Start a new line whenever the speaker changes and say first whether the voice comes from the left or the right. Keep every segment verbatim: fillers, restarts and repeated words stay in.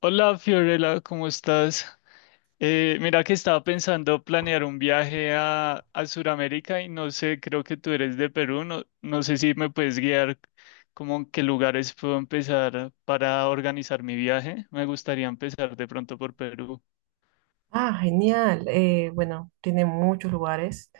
left: Hola Fiorella, ¿cómo estás? Eh, mira que estaba pensando planear un viaje a, a Sudamérica y no sé, creo que tú eres de Perú, no, no sé si me puedes guiar como en qué lugares puedo empezar para organizar mi viaje. Me gustaría empezar de pronto por Perú.
right: Ah, genial. Eh, bueno, tiene muchos lugares.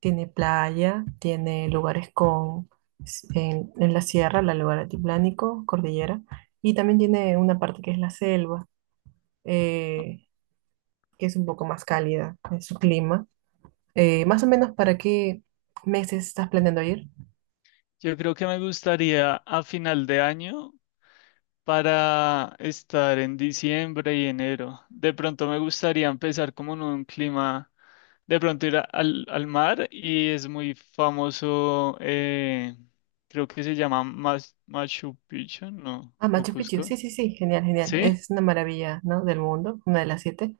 right: Tiene playa, tiene lugares con s- en, en la sierra, la lugar altiplánico, cordillera, y también tiene una parte que es la selva,
left: ¿No?
right: eh, que es un poco más cálida en su clima. Eh, más o menos, ¿para qué meses estás planeando ir?
left: Yo creo que me gustaría a final de año para estar en diciembre y enero. De pronto me gustaría empezar como en un clima de pronto ir a- al, al mar y es muy famoso, eh, creo que se llama Mas- Machu Picchu, ¿no?
right: Ah,
left: O
right: Machu Picchu.
left: Cusco.
right: Sí, sí, sí. Genial, genial.
left: Sí,
right: Es una maravilla, ¿no? Del mundo, una de las siete.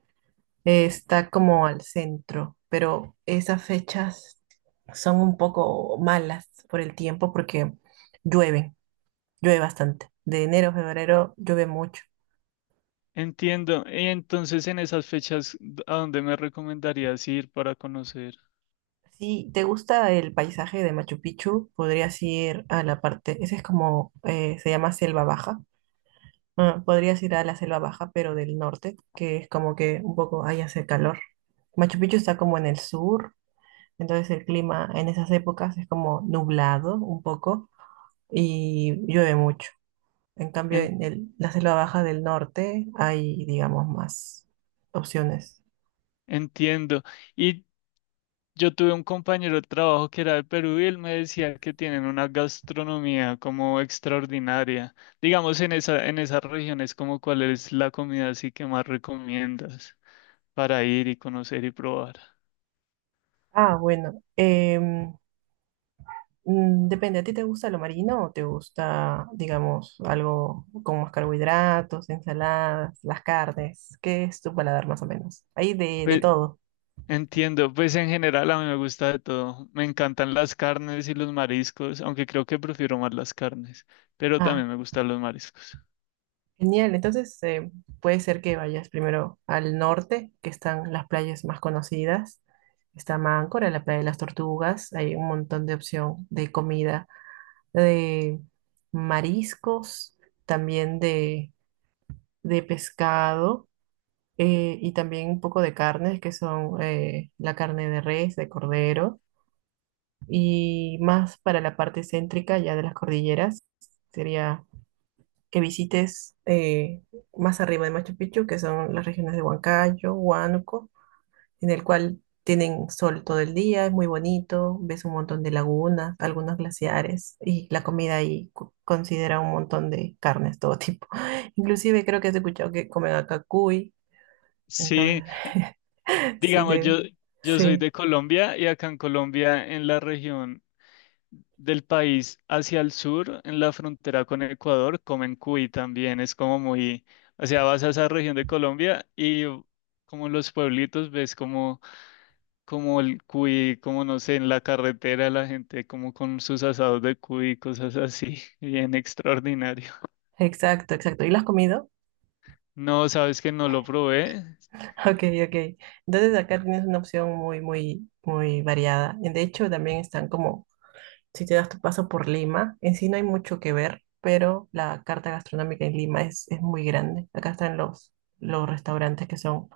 right: eh, Está como al centro, pero esas fechas son un poco malas por el tiempo porque llueven, llueve bastante. De enero a febrero llueve mucho.
left: entiendo. Y entonces en esas fechas, ¿a dónde me recomendarías ir para conocer?
right: Si te gusta el paisaje de Machu Picchu, podrías ir a la parte, ese es como, eh, se llama Selva Baja. Ah, podrías ir a la Selva Baja, pero del norte, que es como que un poco ahí hace calor. Machu Picchu está como en el sur, entonces el clima en esas épocas es como nublado un poco y llueve mucho. En cambio,
left: En-
right: en el- la selva baja del norte hay, digamos, más opciones.
left: Entiendo. Y yo tuve un compañero de trabajo que era de Perú y él me decía que tienen una gastronomía como extraordinaria. Digamos, en esa, en esas regiones, como cuál es la comida así que más recomiendas para ir y conocer y probar.
right: Ah, bueno, em, mm, depende. ¿A ti te gusta lo marino o te gusta, digamos, algo con más carbohidratos, ensaladas, las carnes? ¿Qué es tu paladar más o menos? Hay de, de,
left: Pues
right: todo.
left: entiendo, pues en general a mí me gusta de todo. Me encantan las carnes y los mariscos, aunque creo que prefiero más las carnes, pero
right: Ah.
left: también me gustan los mariscos.
right: Genial, entonces eh, puede ser que vayas primero al norte, que están las playas más conocidas. Está Máncora, la playa de las tortugas, hay un montón de opción de comida, de mariscos, también de, de pescado, eh, y también un poco de carnes, que son eh, la carne de res, de cordero, y más para la parte céntrica ya de las cordilleras, sería que visites eh, más arriba de Machu Picchu, que son las regiones de Huancayo, Huánuco, en el cual tienen sol todo el día, es muy bonito, ves un montón de lagunas, algunos glaciares y la comida ahí co- considera un montón de carnes, todo tipo. Inclusive creo que has escuchado que comen acá cuy, entonces
left: Sí,
right: sí,
left: digamos,
right: te-
left: yo, yo soy
right: sí,
left: de Colombia y acá en Colombia, en la región del país hacia el sur, en la frontera con Ecuador, comen cuy también. Es como muy, o sea, vas a esa región de Colombia y como los pueblitos ves como como el cuy, como no sé, en la carretera la gente como con sus asados de cuy, cosas así, bien extraordinario.
right: exacto, exacto. ¿Y lo has comido?
left: No, sabes que no lo probé.
right: Ok, ok. Entonces acá tienes una opción muy, muy, muy variada. De hecho, también están como si te das tu paso por Lima. En sí no hay mucho que ver, pero la carta gastronómica en Lima es, es muy grande. Acá están los, los restaurantes que son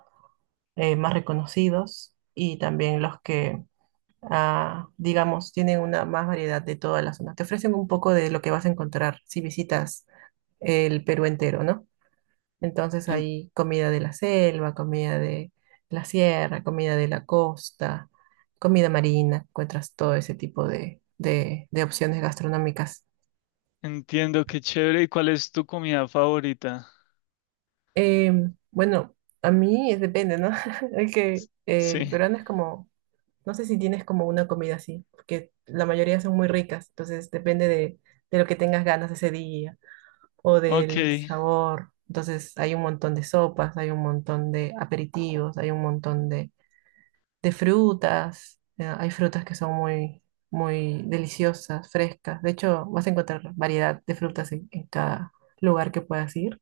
right: eh, más reconocidos y también los que, ah, digamos, tienen una más variedad de toda la zona. Te ofrecen un poco de lo que vas a encontrar si visitas el Perú entero, ¿no? Entonces
left: En-
right: hay comida de la selva, comida de la sierra, comida de la costa, comida marina. Encuentras todo ese tipo de, de- de opciones gastronómicas.
left: Entiendo, qué chévere. ¿Y cuál es tu comida favorita?
right: Eh, bueno, a mí es- depende, ¿no? Es que eh, el
left: Sí,
right: peruano es como, no sé si tienes como una comida así, porque la mayoría son muy ricas, entonces depende de, de, lo que tengas ganas ese día o
left: ok,
right: del
left: qué
right: sabor. Entonces hay un montón de sopas, hay un montón de aperitivos, hay un montón de, de, frutas. Eh, hay frutas que son muy, muy deliciosas, frescas. De hecho, vas a encontrar variedad de frutas en, en cada lugar que puedas ir.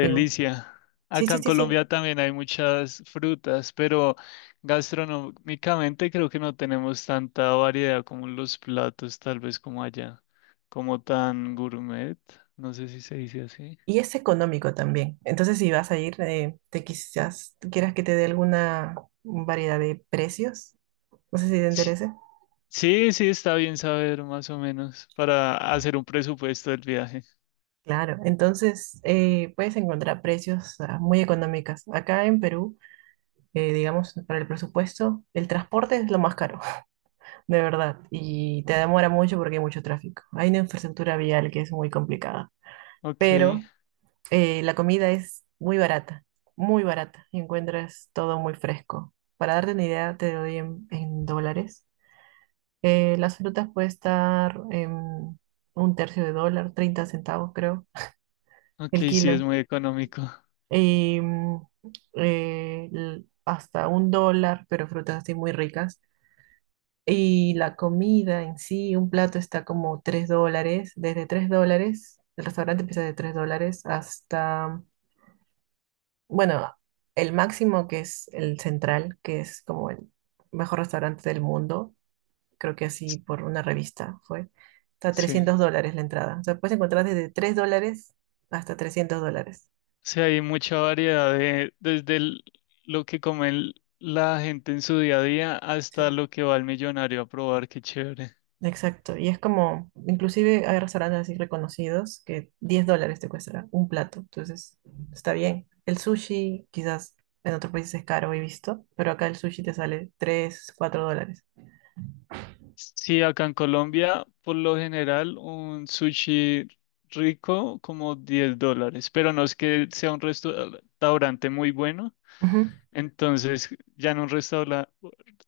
right: Y bueno, sí,
left: Acá
right: sí,
left: en
right: sí, sí.
left: Colombia también hay muchas frutas, pero gastronómicamente creo que no tenemos tanta variedad como en los platos, tal vez como allá, como tan gourmet, no sé si se dice así.
right: Y es económico también. Entonces, si vas a ir, eh, te quizás quieras que te dé alguna variedad de precios. No sé si te interesa.
left: Sí, sí, está bien saber más o menos para hacer un presupuesto del viaje.
right: Claro, entonces eh, puedes encontrar precios, ah, muy económicas. Acá en Perú, eh, digamos, para el presupuesto, el transporte es lo más caro, de verdad, y te demora mucho porque hay mucho tráfico. Hay una infraestructura vial que es muy complicada,
left: Ok,
right: pero eh, la comida es muy barata, muy barata, y encuentras todo muy fresco. Para darte una idea, te doy en, en dólares. Eh, las frutas puede estar en un tercio de dólar, treinta centavos creo,
left: ok,
right: el
left: sí, es
right: kilo.
left: muy económico.
right: Y mm, eh, l- hasta un dólar, pero frutas así muy ricas. Y la comida en sí, un plato está como tres dólares, desde tres dólares, el restaurante empieza de tres dólares hasta, bueno, el máximo, que es el Central, que es como el mejor restaurante del mundo, creo que así por una revista fue, está
left: Sí.
right: trescientos dólares la entrada. O sea, puedes encontrar desde tres dólares hasta trescientos dólares.
left: Sí, hay mucha variedad de, desde el- lo que come el- la gente en su día a día hasta
right: Sí.
left: lo que va el millonario a probar, qué chévere.
right: Exacto, y es como, inclusive hay restaurantes así reconocidos que diez dólares te cuesta un plato, entonces está bien. El sushi quizás en otros países es caro, he visto, pero acá el sushi te sale tres, cuatro dólares.
left: Sí, acá en Colombia, por lo general, un sushi rico como diez dólares, pero no es que sea un restaurante muy bueno. Entonces, ya en un restaurante,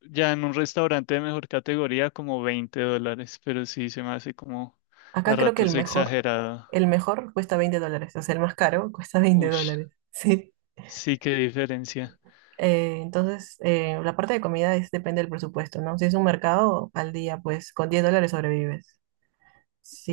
left: ya en un restaurante de mejor categoría, como veinte dólares, pero sí se me hace como a
right: Acá creo que el
left: ratos
right: mejor,
left: exagerado.
right: el mejor cuesta veinte dólares. O sea, el más caro cuesta veinte
left: Ush,
right: dólares, sí.
left: sí, qué diferencia.
right: Eh, entonces, eh, la parte de comida es, depende del presupuesto, ¿no? Si es un mercado al día, pues con diez dólares sobrevives.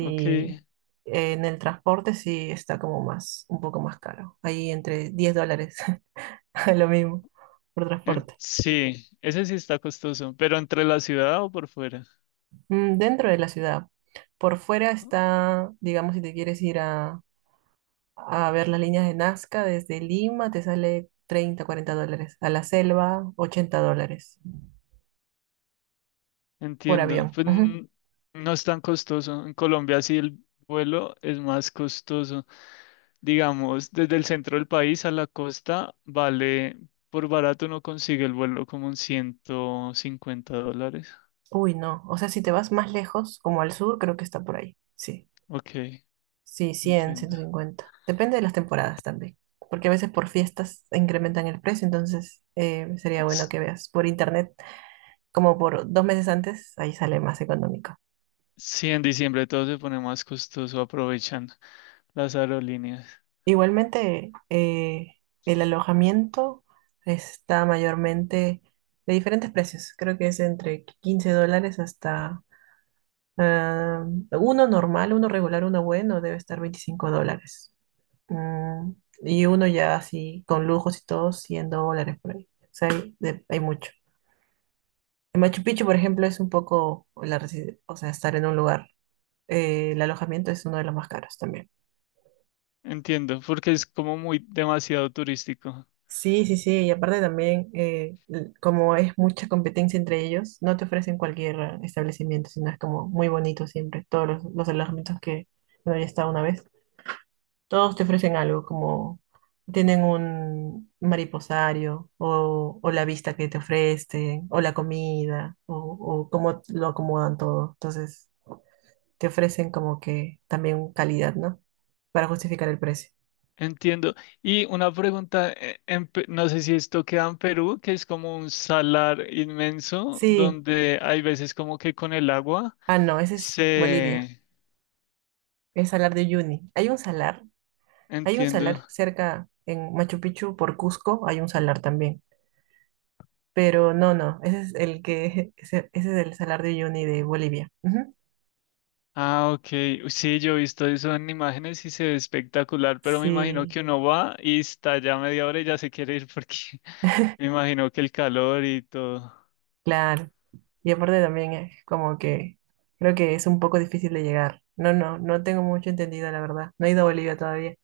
left: Ok,
right: eh, en el transporte sí está como más, un poco más caro, ahí entre diez dólares, lo mismo, por
left: en-
right: transporte.
left: sí, ese sí está costoso, pero entre la ciudad o por fuera.
right: Mm, dentro de la ciudad, por fuera está, digamos, si te quieres ir a a ver las líneas de Nazca desde Lima, te sale treinta cuarenta dólares. A la selva, ochenta dólares por
left: Entiendo.
right: avión.
left: Pues
right: Ujú.
left: n- no es tan costoso. En Colombia sí el vuelo es más costoso. Digamos, desde el centro del país a la costa vale, por barato uno consigue el vuelo como en ciento cincuenta dólares.
right: Uy, no. O sea, si te vas más lejos, como al sur, creo que está por ahí. Sí.
left: Ok,
right: Sí, cien ciento
left: entiendo.
right: cincuenta Depende de las temporadas también. Porque a veces por fiestas incrementan el precio, entonces eh, sería bueno
left: S-
right: que veas por internet, como por dos meses antes, ahí sale más económico.
left: Sí, en diciembre todo se pone más costoso, aprovechan las aerolíneas.
right: Igualmente, eh, el alojamiento está mayormente de diferentes precios. Creo que es entre quince dólares hasta, ah, uno normal, uno regular, uno bueno, debe estar veinticinco dólares. Mm, y uno ya así, con lujos y todo, cien dólares por ahí. O sea, hay, de- hay mucho. En Machu Picchu, por ejemplo, es un poco, la, resi- o sea, estar en un lugar. Eh, el alojamiento es uno de los más caros también.
left: Entiendo, porque es como muy demasiado turístico.
right: Sí, sí, sí, y aparte también, eh, l- como es mucha competencia entre ellos, no te ofrecen cualquier eh, establecimiento, sino es como muy bonito siempre, todos los, los alojamientos que, bueno, ya estado una vez, todos te ofrecen algo, como tienen un mariposario, o, o la vista que te ofrecen, o la comida, o, o cómo lo acomodan todo, entonces te ofrecen como que también calidad, ¿no? Para justificar el precio.
left: Entiendo. Y una pregunta, eh, en Pe- no sé si esto queda en Perú, que es como un salar inmenso,
right: Sí,
left: donde hay veces como que con el agua
right: ah, no, ese es Bolivia.
left: se...
right: El salar de Uyuni. Hay un salar, hay un salar
left: Entiendo.
right: cerca en Machu Picchu por Cusco, hay un salar también. Pero no, no, ese es el que, ese, ese es el salar de Uyuni de Bolivia. Ujú.
left: Ah, ok. Uy, sí, yo he visto eso en imágenes y se ve espectacular, pero me imagino
right: Sí,
left: que uno va y está ya media hora y ya se quiere ir porque me imagino que el calor y todo.
right: claro. Y aparte también es como que creo que es un poco difícil de llegar. No, no, no tengo mucho entendido, la verdad. No he ido a Bolivia todavía.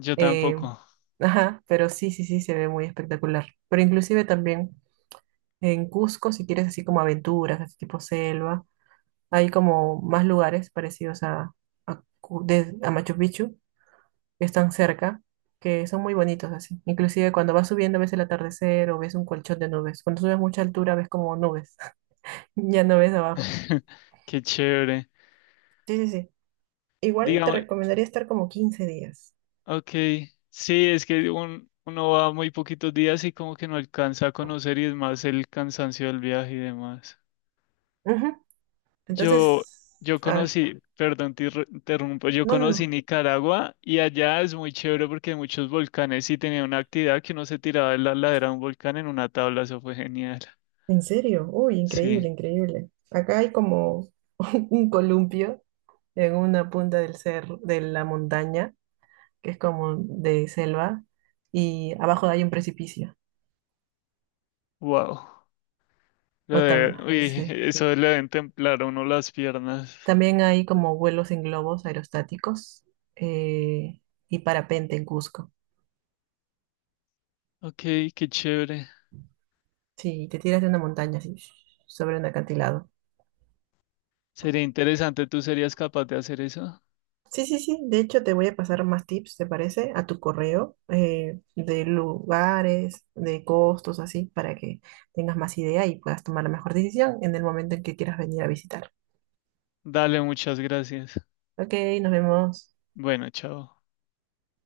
left: Yo
right: Eh,
left: tampoco.
right: ajá, pero sí, sí, sí, se ve muy espectacular. Pero inclusive también en Cusco, si quieres así como aventuras, así tipo selva. Hay como más lugares parecidos a, a, Cu- de- a Machu Picchu, que están cerca, que son muy bonitos así. Inclusive cuando vas subiendo ves el atardecer o ves un colchón de nubes. Cuando subes mucha altura ves como nubes, ya no ves abajo.
left: Qué chévere.
right: Sí, sí, sí. Igual te
left: Digamos,
right: recomendaría estar como quince días.
left: ok, sí, es que un- uno va muy poquitos días y como que no alcanza a conocer y es más el cansancio del viaje y demás.
right: Ujú.
left: Yo,
right: Entonces,
left: yo
right: a ver,
left: conocí, perdón, te irru- interrumpo, yo
right: no, no,
left: conocí
right: no.
left: Nicaragua y allá es muy chévere porque hay muchos volcanes y tenía una actividad que uno se tiraba de la ladera de un volcán en una tabla, eso fue genial.
right: ¿En serio? Uy,
left: Sí,
right: increíble, increíble. Acá hay como un columpio en una punta del cerro, de la montaña, que es como de selva, y abajo hay un precipicio,
left: wow. Lo de-
right: Ottawa,
left: uy,
right: sí.
left: eso le deben templar a uno las piernas.
right: También hay como vuelos en globos aerostáticos eh, y parapente en Cusco.
left: Ok, qué chévere.
right: Sí, te tiras de una montaña así, sobre un acantilado.
left: Sería interesante, ¿tú serías capaz de hacer eso?
right: Sí, sí, sí. De hecho, te voy a pasar más tips, ¿te parece? A tu correo, eh, de lugares, de costos, así, para que tengas más idea y puedas tomar la mejor decisión en el momento en que quieras venir a visitar.
left: Dale, muchas gracias.
right: Ok, nos vemos.
left: Bueno, chao.